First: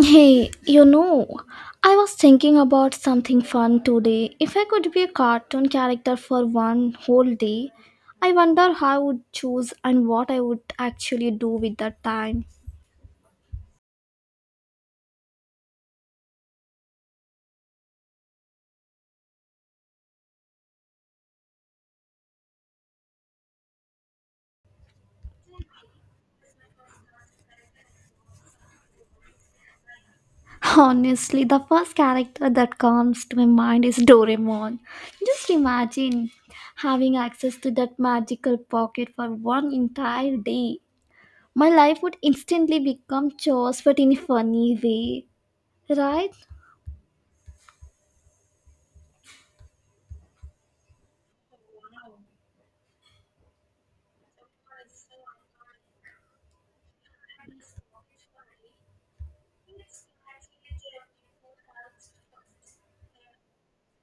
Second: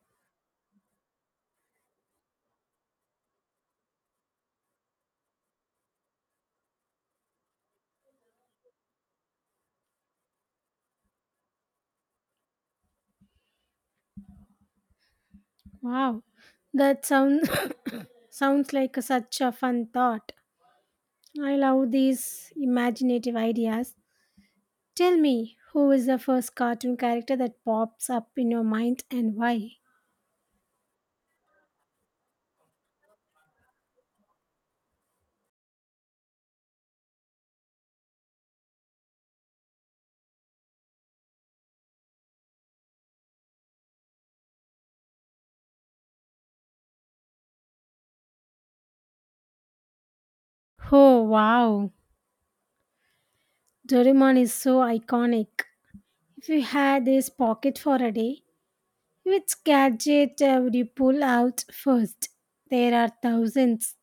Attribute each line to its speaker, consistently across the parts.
Speaker 1: Hey, I was thinking about something fun today. If I could be a cartoon character for one whole day, I wonder how I would choose and what I would actually do with that time.
Speaker 2: Wow, that sound sounds like such a fun thought. I love these imaginative ideas. Tell me, who is the first cartoon character that pops up in your mind and why?
Speaker 1: Honestly, the first character that comes to my mind is Doraemon. Just imagine having access to that magical pocket for one entire day. My life would instantly become chores, but in a funny way, right?
Speaker 2: Oh wow, Doraemon is so iconic. If you had this pocket for a day, which gadget would you pull out first? There are thousands.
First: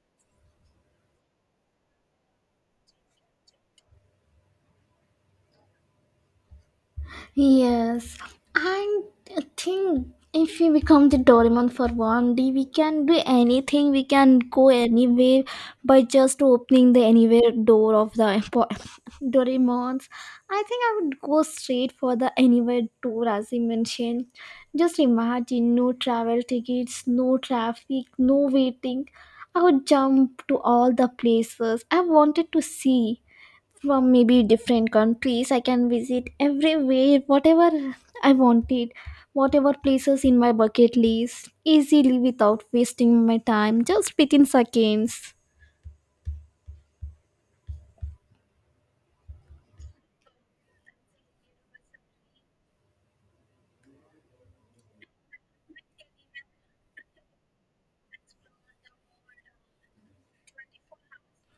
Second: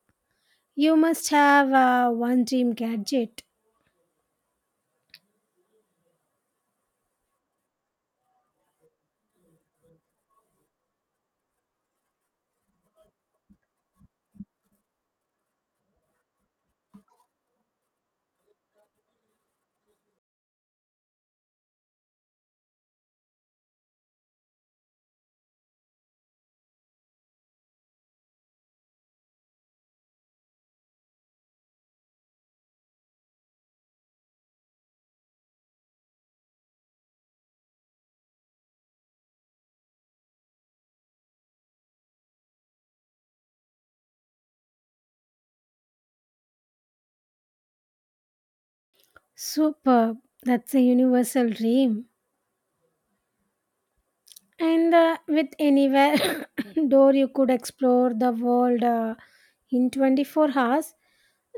Speaker 2: You must have one dream gadget.
Speaker 1: Yes, and I think if we become the Doraemon for one day, we can do anything. We can go anywhere by just opening the anywhere door of the Doraemon's. I think I would go straight for the anywhere door, as you mentioned. Just imagine no travel tickets, no traffic, no waiting. I would jump to all the places I wanted to see from maybe different countries. I can visit everywhere, whatever I wanted, whatever places in my bucket list, easily without wasting my time, just within seconds.
Speaker 2: Superb. That's a universal dream. And with anywhere door, you could explore the world in 24 hours.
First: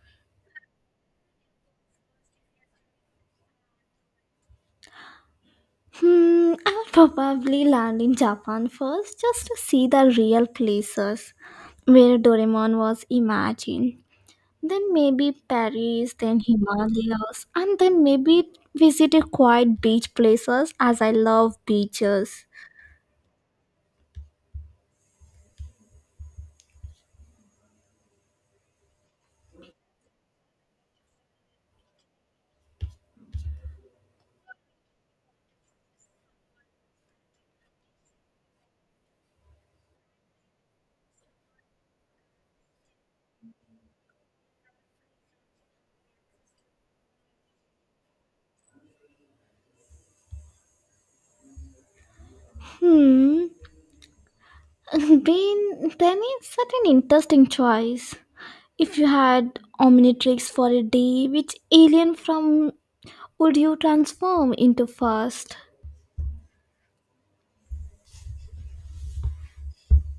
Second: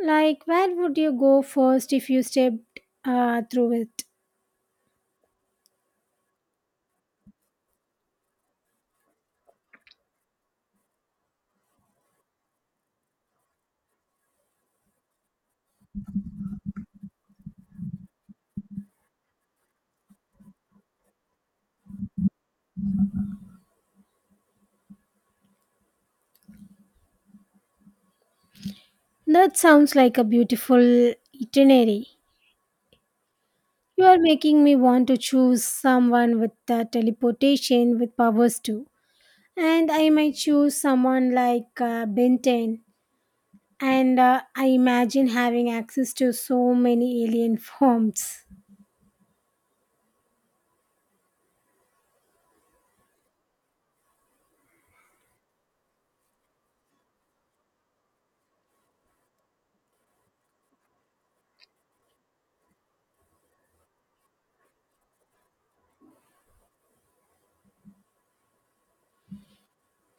Speaker 2: Like, where would you go first if you stepped through it?
Speaker 1: Hmm, I'll probably land in Japan first, just to see the real places where Doraemon was imagined. Then maybe Paris, then Himalayas, and then maybe visit a quiet beach places, as I love beaches.
Speaker 2: That sounds like a beautiful itinerary. You are making me want to choose someone with teleportation with powers too. And I might choose someone like Benton. And I imagine having access to so many alien forms.
Speaker 1: Hmm, Then it's such an interesting choice. If you had Omnitrix for a day, which alien from would you transform into first?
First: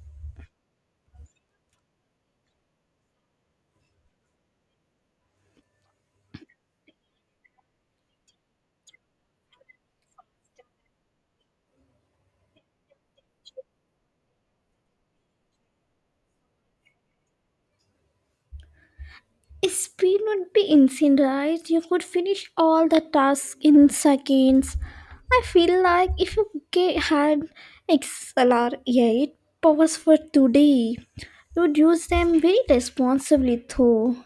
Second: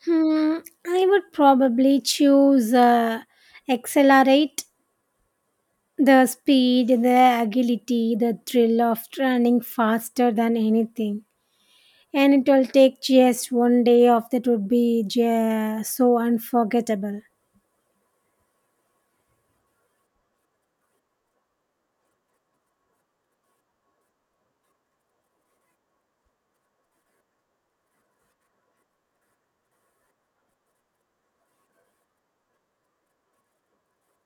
Speaker 2: Hmm, I would probably choose accelerate the speed, the agility, the thrill of running faster than anything. And it will take just one day of that would be just so unforgettable.
Speaker 1: Speed would be insane, right? You could finish all the tasks in seconds. I feel like if you had XLR8 powers for today, you would use them very responsibly, though.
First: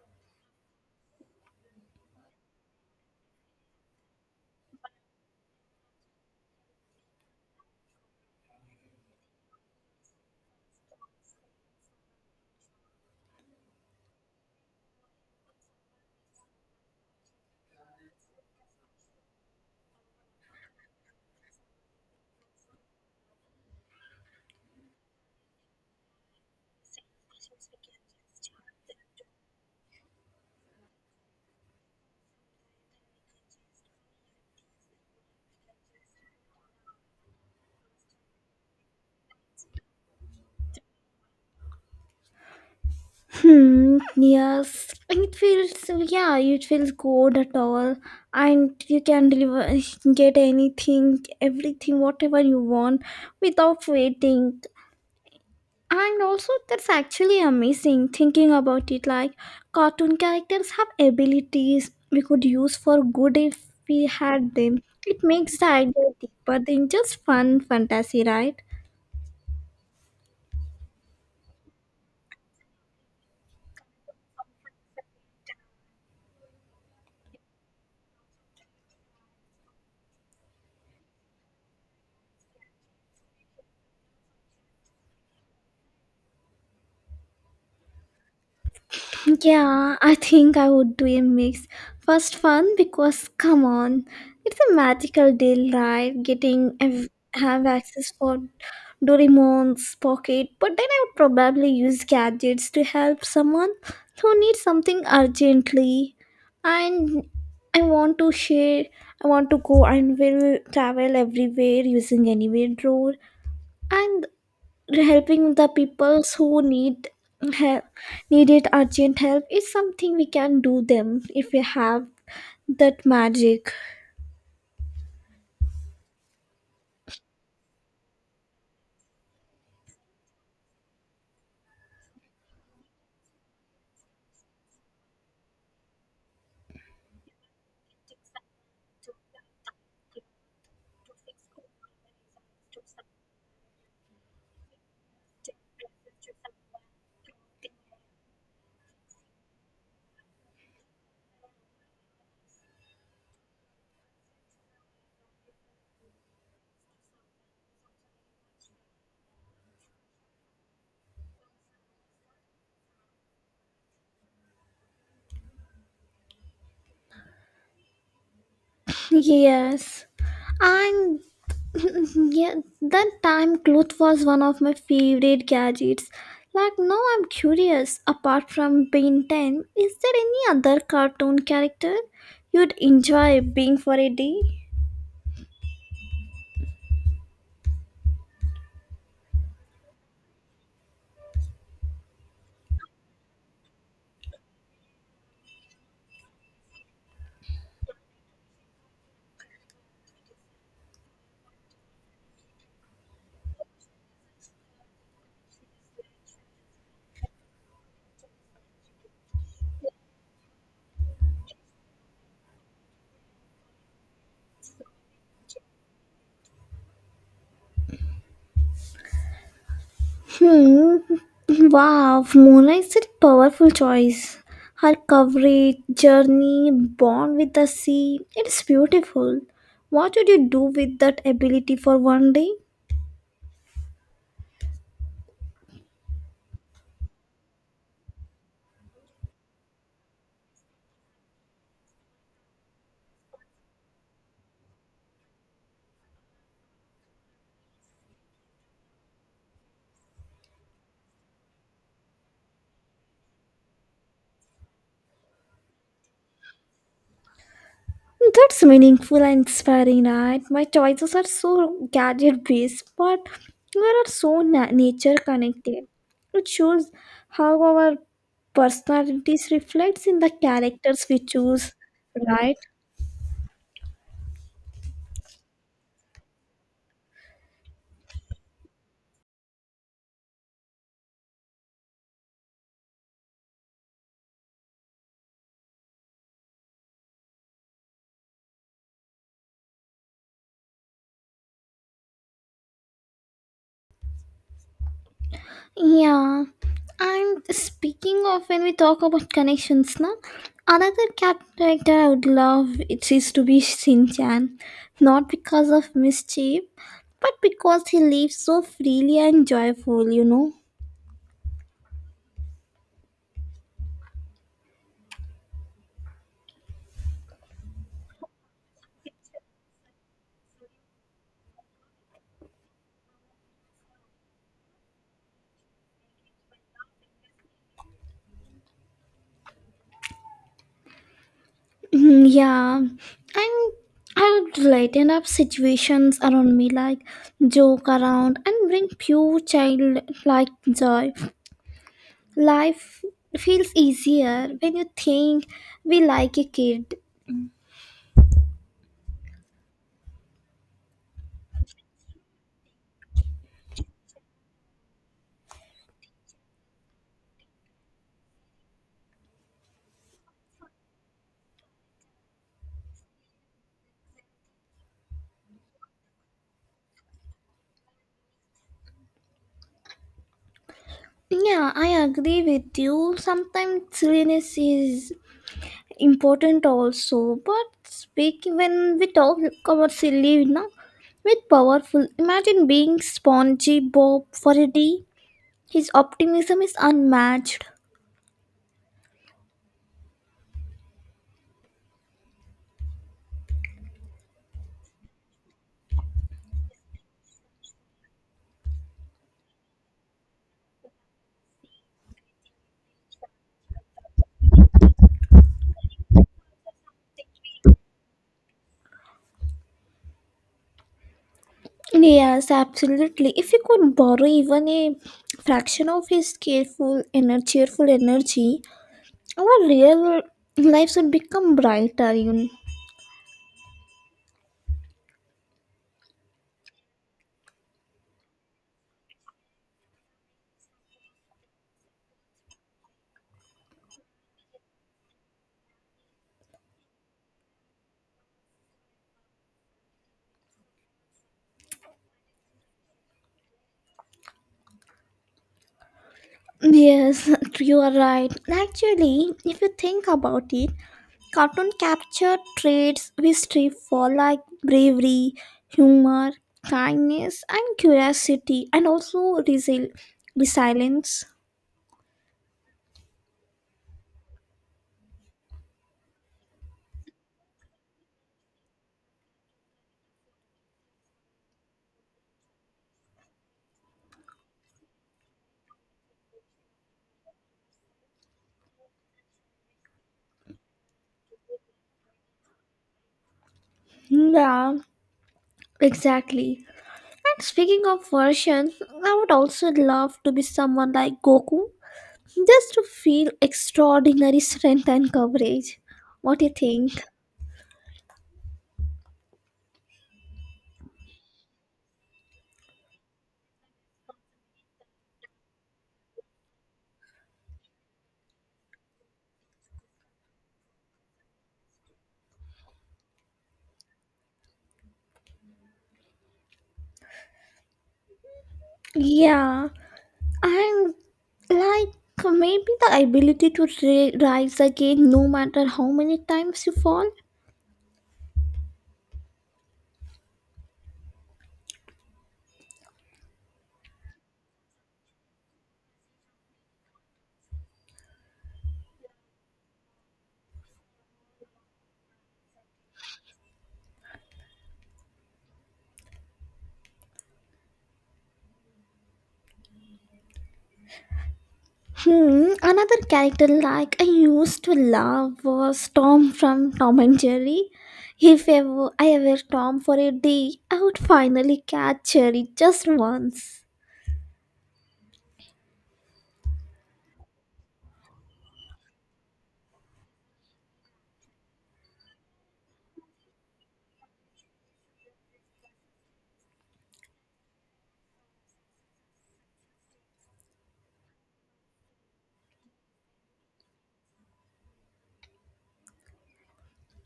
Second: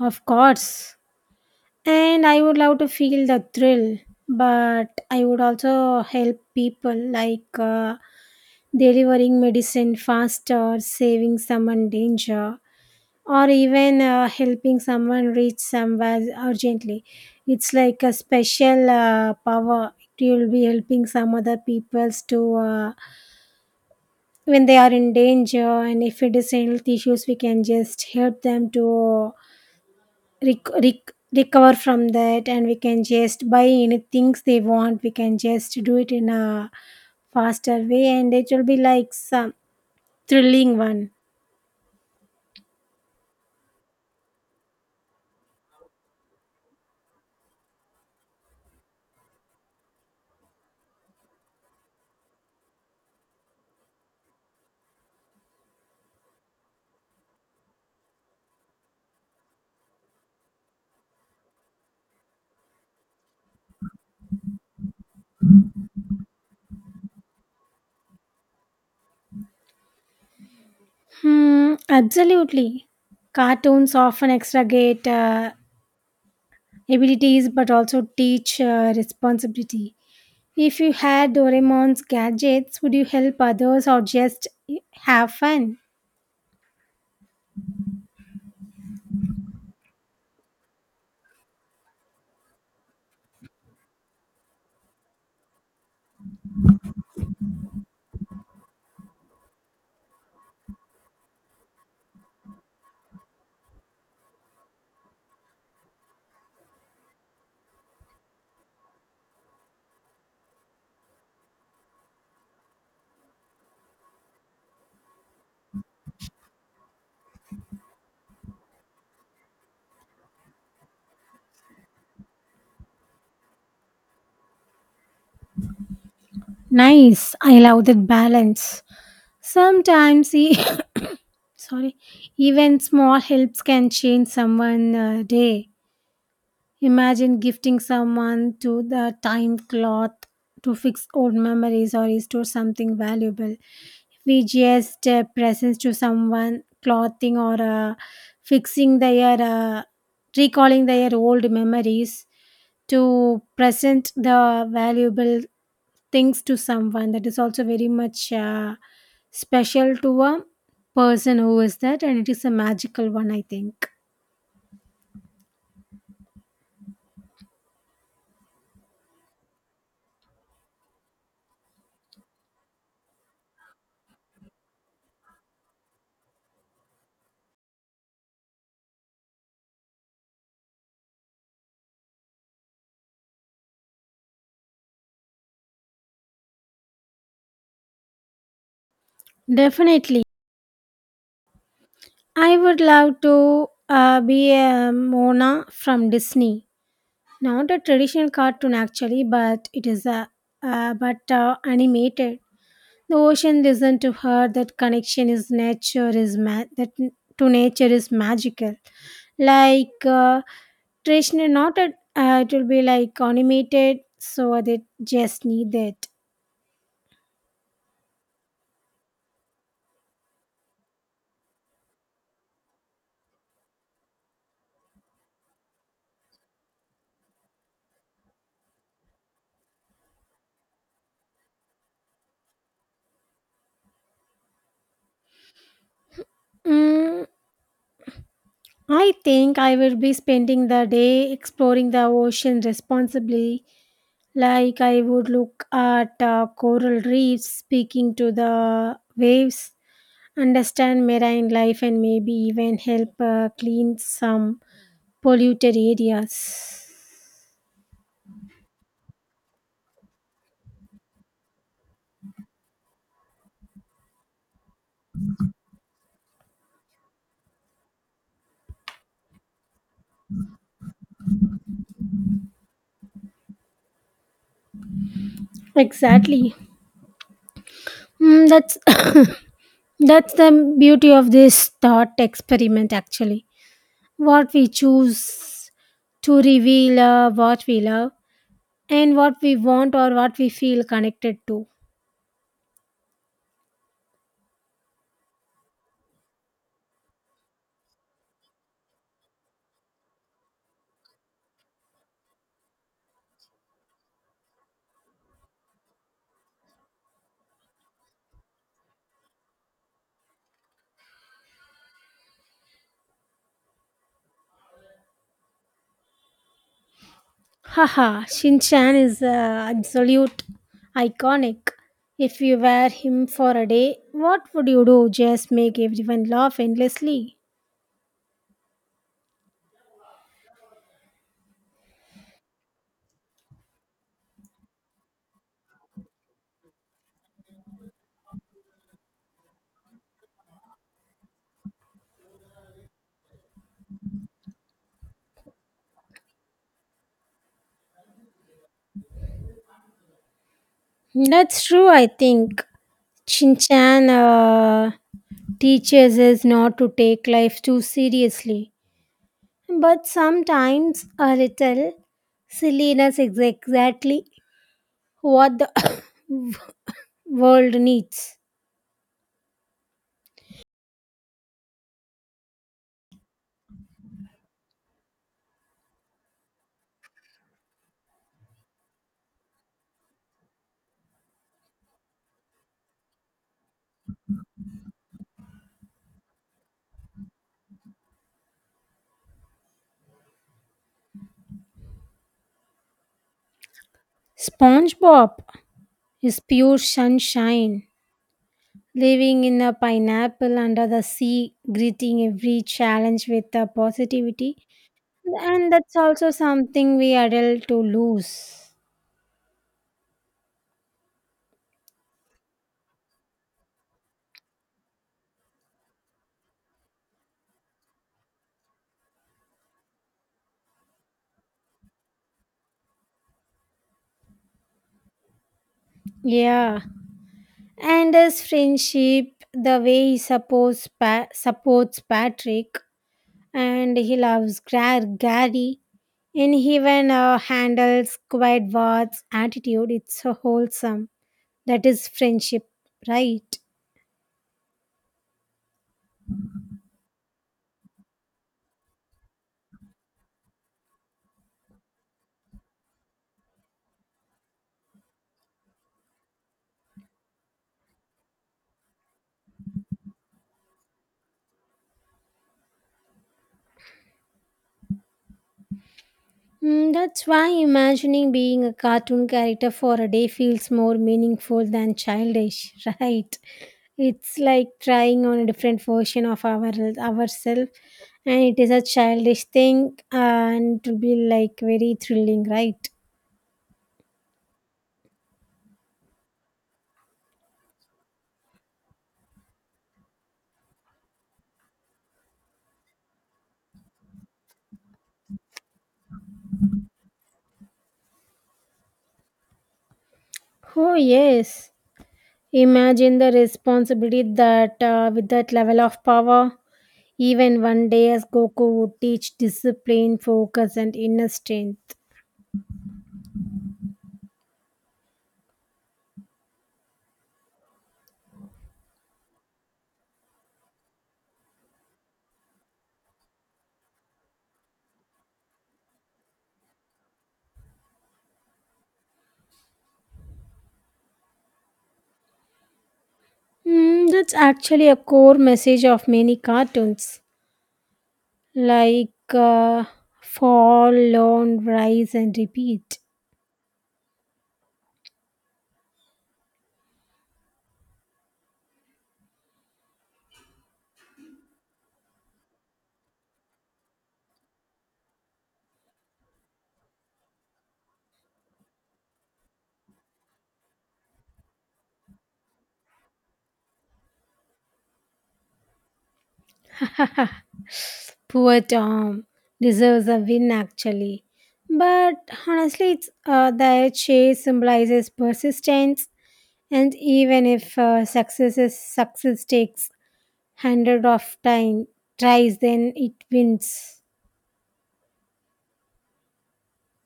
Speaker 2: Of course. And I would love to feel the thrill, but I would also help people like delivering medicine faster, saving someone danger or even helping someone reach somewhere urgently. It's like a special power. You'll be helping some other peoples to when they are in danger, and if it is health issues, we can just help them to recover from that, and we can just buy any things they want. We can just do it in a faster way, and it will be like some thrilling one.
Speaker 1: Hmm, yes, yeah, it feels good at all, and you can deliver, get anything, everything, whatever you want without waiting. And also, that's actually amazing thinking about it. Like, cartoon characters have abilities we could use for good if we had them. It makes the idea deeper than just fun fantasy, right?
Speaker 2: Hmm, absolutely. Cartoons often extragate abilities but also teach responsibility. If you had Doraemon's gadgets, would you help others or just have fun?
Speaker 1: Yeah, I think I would do a mix. First, fun, because come on, it's a magical deal, right? Getting have access for Doraemon's pocket, but then I would probably use gadgets to help someone who needs something urgently. And I want to share. I want to go and will travel everywhere using anywhere drawer. And helping the peoples who need help, needed urgent help, is something we can do them if we have that magic.
Speaker 2: Nice. I love that balance. Sometimes, e- sorry, even small helps can change someone's day. Imagine gifting someone to the time cloth to fix old memories or restore something valuable. We just presents to someone, clothing or fixing their, recalling their old memories to present the valuable things to someone. That is also very much special to a person who is that, and it is a magical one, I think.
Speaker 1: Yes, and yeah, that time cloth was one of my favorite gadgets. Like, now I'm curious, apart from being 10, is there any other cartoon character you'd enjoy being for a day?
Speaker 2: Definitely. I would love to be a Mona from Disney. Not a traditional cartoon actually, but it is a but animated. The ocean listen to her. That connection is nature is to nature is magical. Like traditional, not a it will be like animated, so they just need that.
Speaker 1: Hmm. Wow, Mona is a powerful choice. Her coverage, journey, bond with the sea, it's beautiful. What would you do with that ability for one day?
Speaker 2: Mm, I think I will be spending the day exploring the ocean responsibly. Like I would look at coral reefs, speaking to the waves, understand marine life, and maybe even help clean some polluted areas.
Speaker 1: That's meaningful and inspiring, right? My choices are so gadget based, but we are so nature connected. It shows how our personalities reflects in the characters we choose, right?
Speaker 2: Exactly. Mm, that's that's the beauty of this thought experiment. Actually, what we choose to reveal, what we love, and what we want or what we feel connected to.
Speaker 1: Yeah, and speaking of when we talk about connections, now another cat character I would love it is to be Shin Chan, not because of mischief, but because he lives so freely and joyful.
Speaker 2: Haha, Shin-chan is absolute iconic. If you were him for a day, what would you do? Just make everyone laugh endlessly?
Speaker 1: Mm, yeah, and I would lighten up situations around me, like joke around and bring pure childlike joy. Life feels easier when you think we like a kid.
Speaker 2: That's true, I think. Shin-chan teaches us not to take life too seriously. But sometimes a little silliness is exactly what the world needs.
Speaker 1: Yeah, I agree with you. Sometimes silliness is important also, but speaking when we talk about silly now with powerful. Imagine being spongy Bob for a day. His optimism is unmatched.
Speaker 2: SpongeBob is pure sunshine. Living in a pineapple under the sea, greeting every challenge with a positivity. And that's also something we adult to lose.
Speaker 1: Yes, absolutely. If you could borrow even a fraction of his careful energy, cheerful energy, our real lives would become brighter.
Speaker 2: Yeah. And his friendship, the way he supports Patrick and he loves Gary and he even handles quiet words attitude. It's so wholesome. That is friendship, right?
Speaker 1: Yes, you are right. Actually, if you think about it, cartoon capture traits we strive for, like bravery, humor, kindness, and curiosity, and also resilience.
Speaker 2: Mm, that's why imagining being a cartoon character for a day feels more meaningful than childish, right? It's like trying on a different version of ourselves, and it is a childish thing, and it will be like very thrilling, right?
Speaker 1: Yeah, exactly. And speaking of versions, I would also love to be someone like Goku, just to feel extraordinary strength and courage. What do you think?
Speaker 2: Oh yes, imagine the responsibility that with that level of power, even one day as Goku would teach discipline, focus, and inner strength.
Speaker 1: Yeah. And like maybe the ability to rise again, no matter how many times you fall.
Speaker 2: Hmm, that's actually a core message of many cartoons, like Fall, Learn, Rise, and Repeat.
Speaker 1: Hmm, another character like I used to love was Tom from Tom and Jerry. If ever I ever Tom for a day, I would finally catch Jerry just once.
Speaker 2: Poor Tom deserves a win, actually. But honestly, it's, the chase symbolizes persistence, and even if success takes hundred of time tries, then it wins.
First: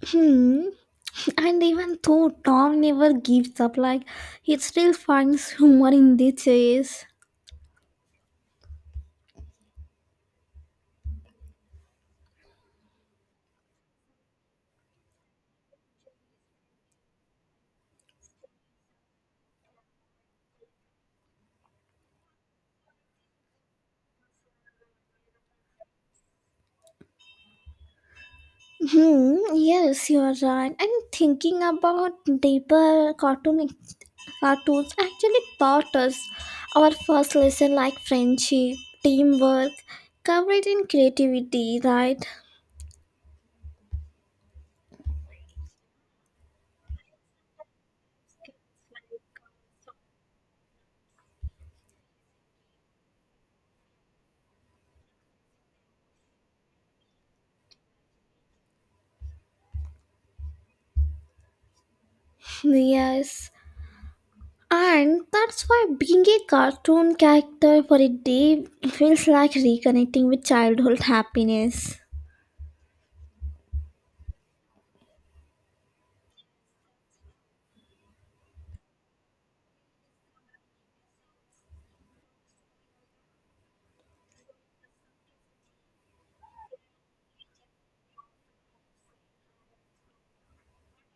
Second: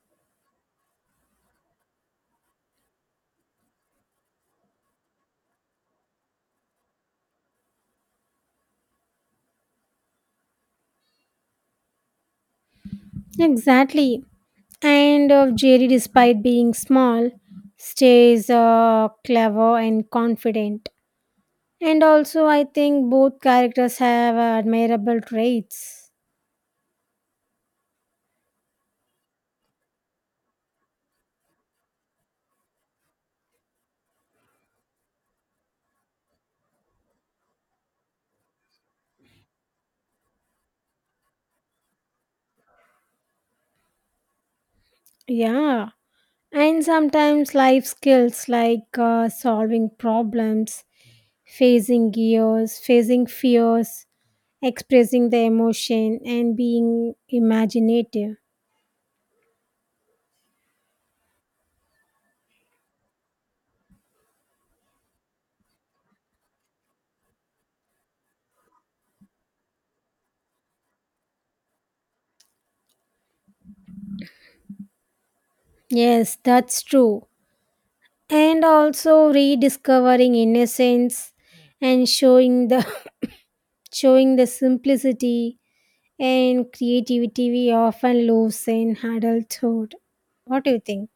Speaker 1: Hmm. And even though Tom never gives up, like, he still finds humor in the chase.
Speaker 2: Exactly. And Jerry, despite being small, stays clever and confident. And also, I think both characters have admirable traits.
Speaker 1: Hmm, yes, you are right. And thinking about deeper cartoons actually taught us our first lesson, like friendship, teamwork, courage and creativity, right?
Speaker 2: Yeah. And sometimes life skills like solving problems, facing fears, expressing the emotion, and being imaginative.
Speaker 1: Yes. And that's why being a cartoon character for a day feels like reconnecting with childhood happiness.
Speaker 2: Yes, that's true. And also rediscovering innocence and showing the showing the simplicity and creativity we often lose in adulthood. What do you think?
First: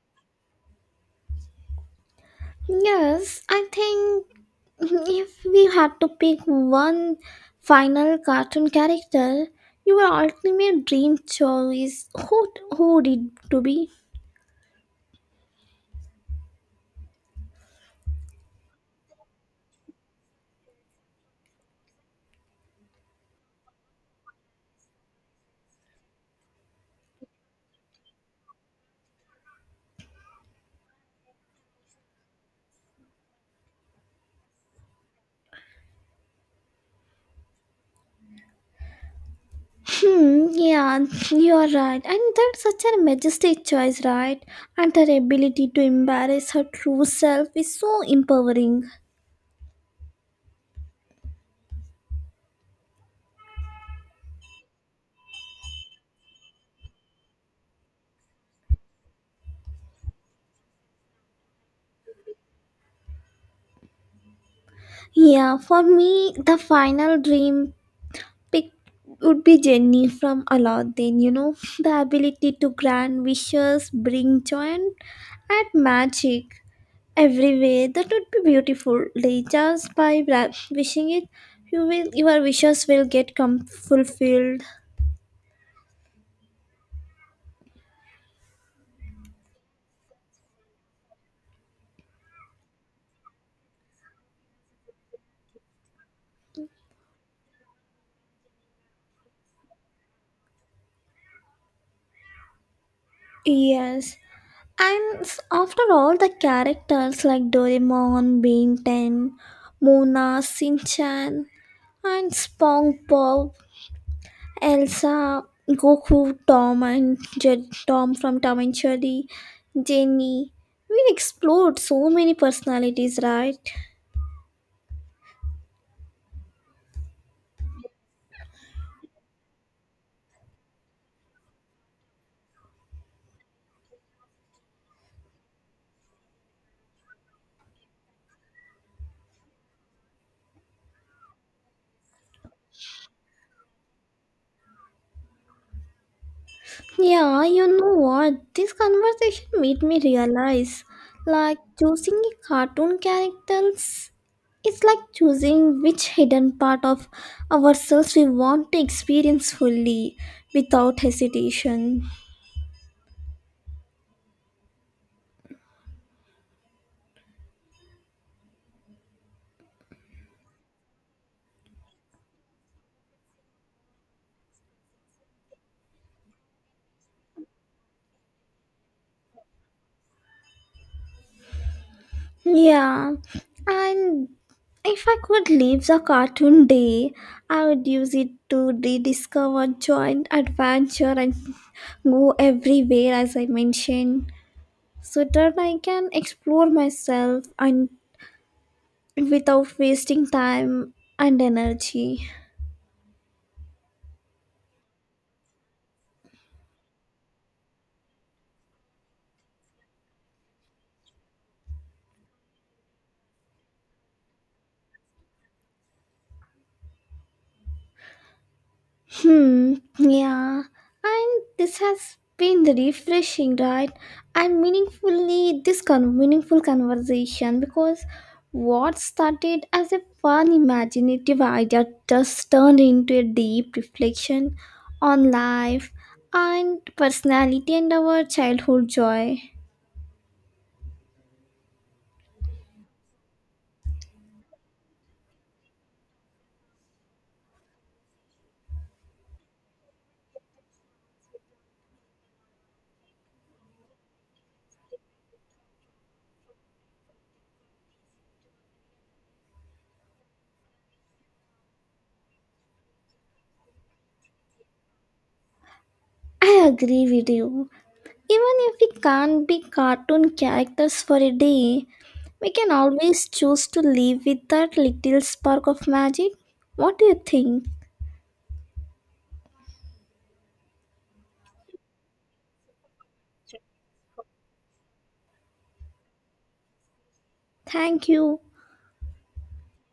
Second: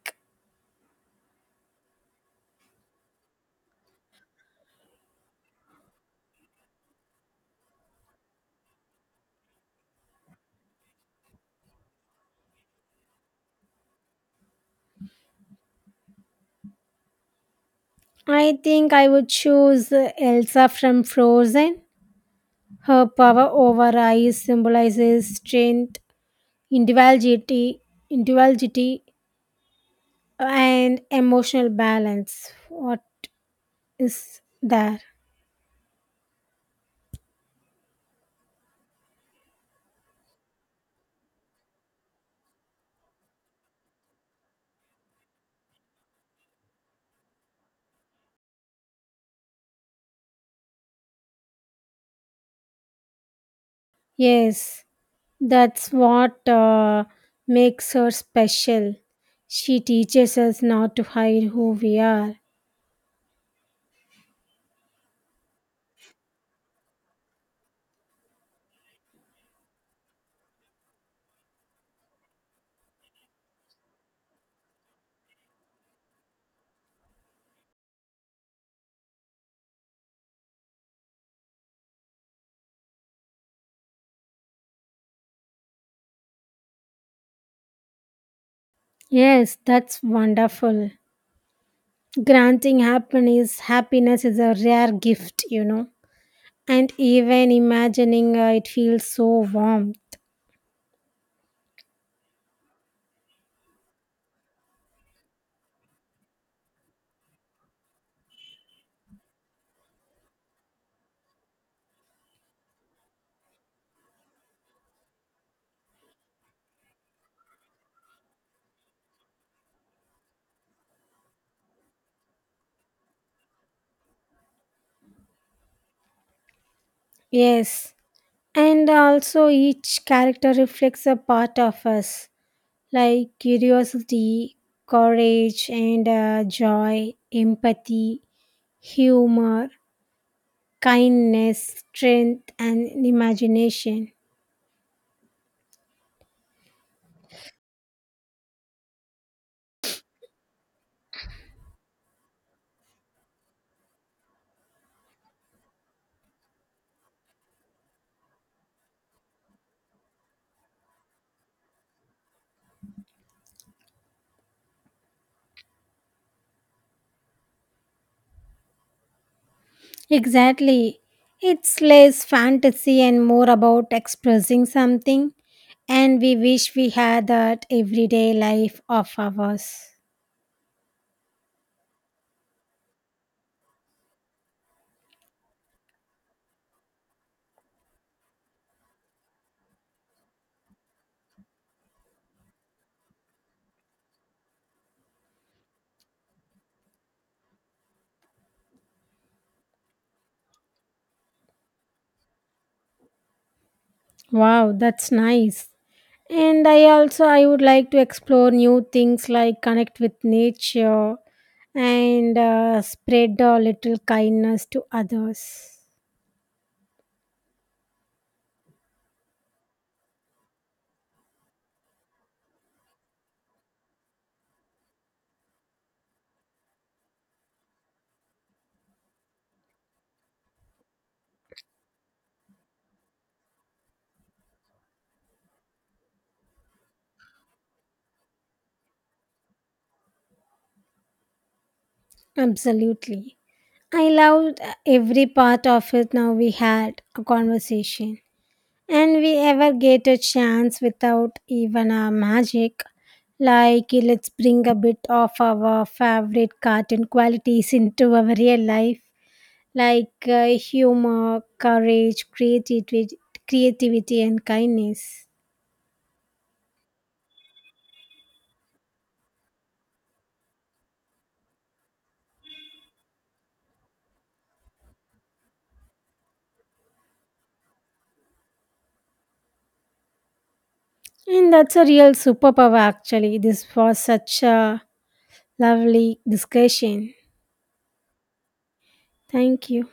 Speaker 1: Yes, I think if we had to pick one final cartoon character, your ultimate dream choice, who would it to be?
Speaker 2: I think I would choose Elsa from Frozen. Her power over ice symbolizes strength, individuality, individuality, and emotional balance. What is there?
Speaker 1: Hmm, yeah, you're right. And that's such a majestic choice, right? And her ability to embrace her true self is so empowering.
Speaker 2: Yes, that's what makes her special. She teaches us not to hide who we are.
Speaker 1: Yeah, for me, the final dream pick would be Jenny from Aladdin. The ability to grant wishes, bring joy, and add magic everywhere. That would be beautiful. Like, just by wishing it, you will your wishes will get come fulfilled.
Speaker 2: Yes, that's wonderful. Happiness is a rare gift, you know. And even imagining it feels so warm.
Speaker 1: Yes. And after all the characters like Doraemon, Ben 10, Mona, Sinchan, and SpongeBob, Elsa, Goku, Tom and Tom from Tom and Jerry, Jenny. We explored so many personalities, right?
Speaker 2: Yes. And also, each character reflects a part of us, like curiosity, courage, and joy, empathy, humor, kindness, strength, and imagination.
Speaker 1: Yeah, you know what? This conversation made me realize, like, choosing a cartoon characters, it's like choosing which hidden part of ourselves we want to experience fully without hesitation.
Speaker 2: Exactly. It's less fantasy and more about expressing something, and we wish we had that everyday life of ours.
Speaker 1: Yeah, and if I could live the cartoon day, I would use it to rediscover joy, adventure, and go everywhere, as I mentioned, so that I can explore myself and without wasting time and energy.
Speaker 2: Wow, that's nice. And I would like to explore new things like connect with nature and spread a little kindness to others.
Speaker 1: Hmm, yeah, and this has been refreshing, right? And meaningfully, this meaningful conversation, because what started as a fun, imaginative idea just turned into a deep reflection on life and personality and our childhood joy.
Speaker 2: Absolutely. I loved every part of it. Now we had a conversation. And we ever get a chance without even a magic. Like, let's bring a bit of our favorite cartoon qualities into our real life, like humor, courage, creativity, and kindness.
Speaker 1: I agree with you. Even if we can't be cartoon characters for a day, we can always choose to live with that little spark of magic. What do you think?
Speaker 2: And that's a real superpower, actually. This was such a lovely discussion.
Speaker 1: Thank you.
Speaker 2: Thank you.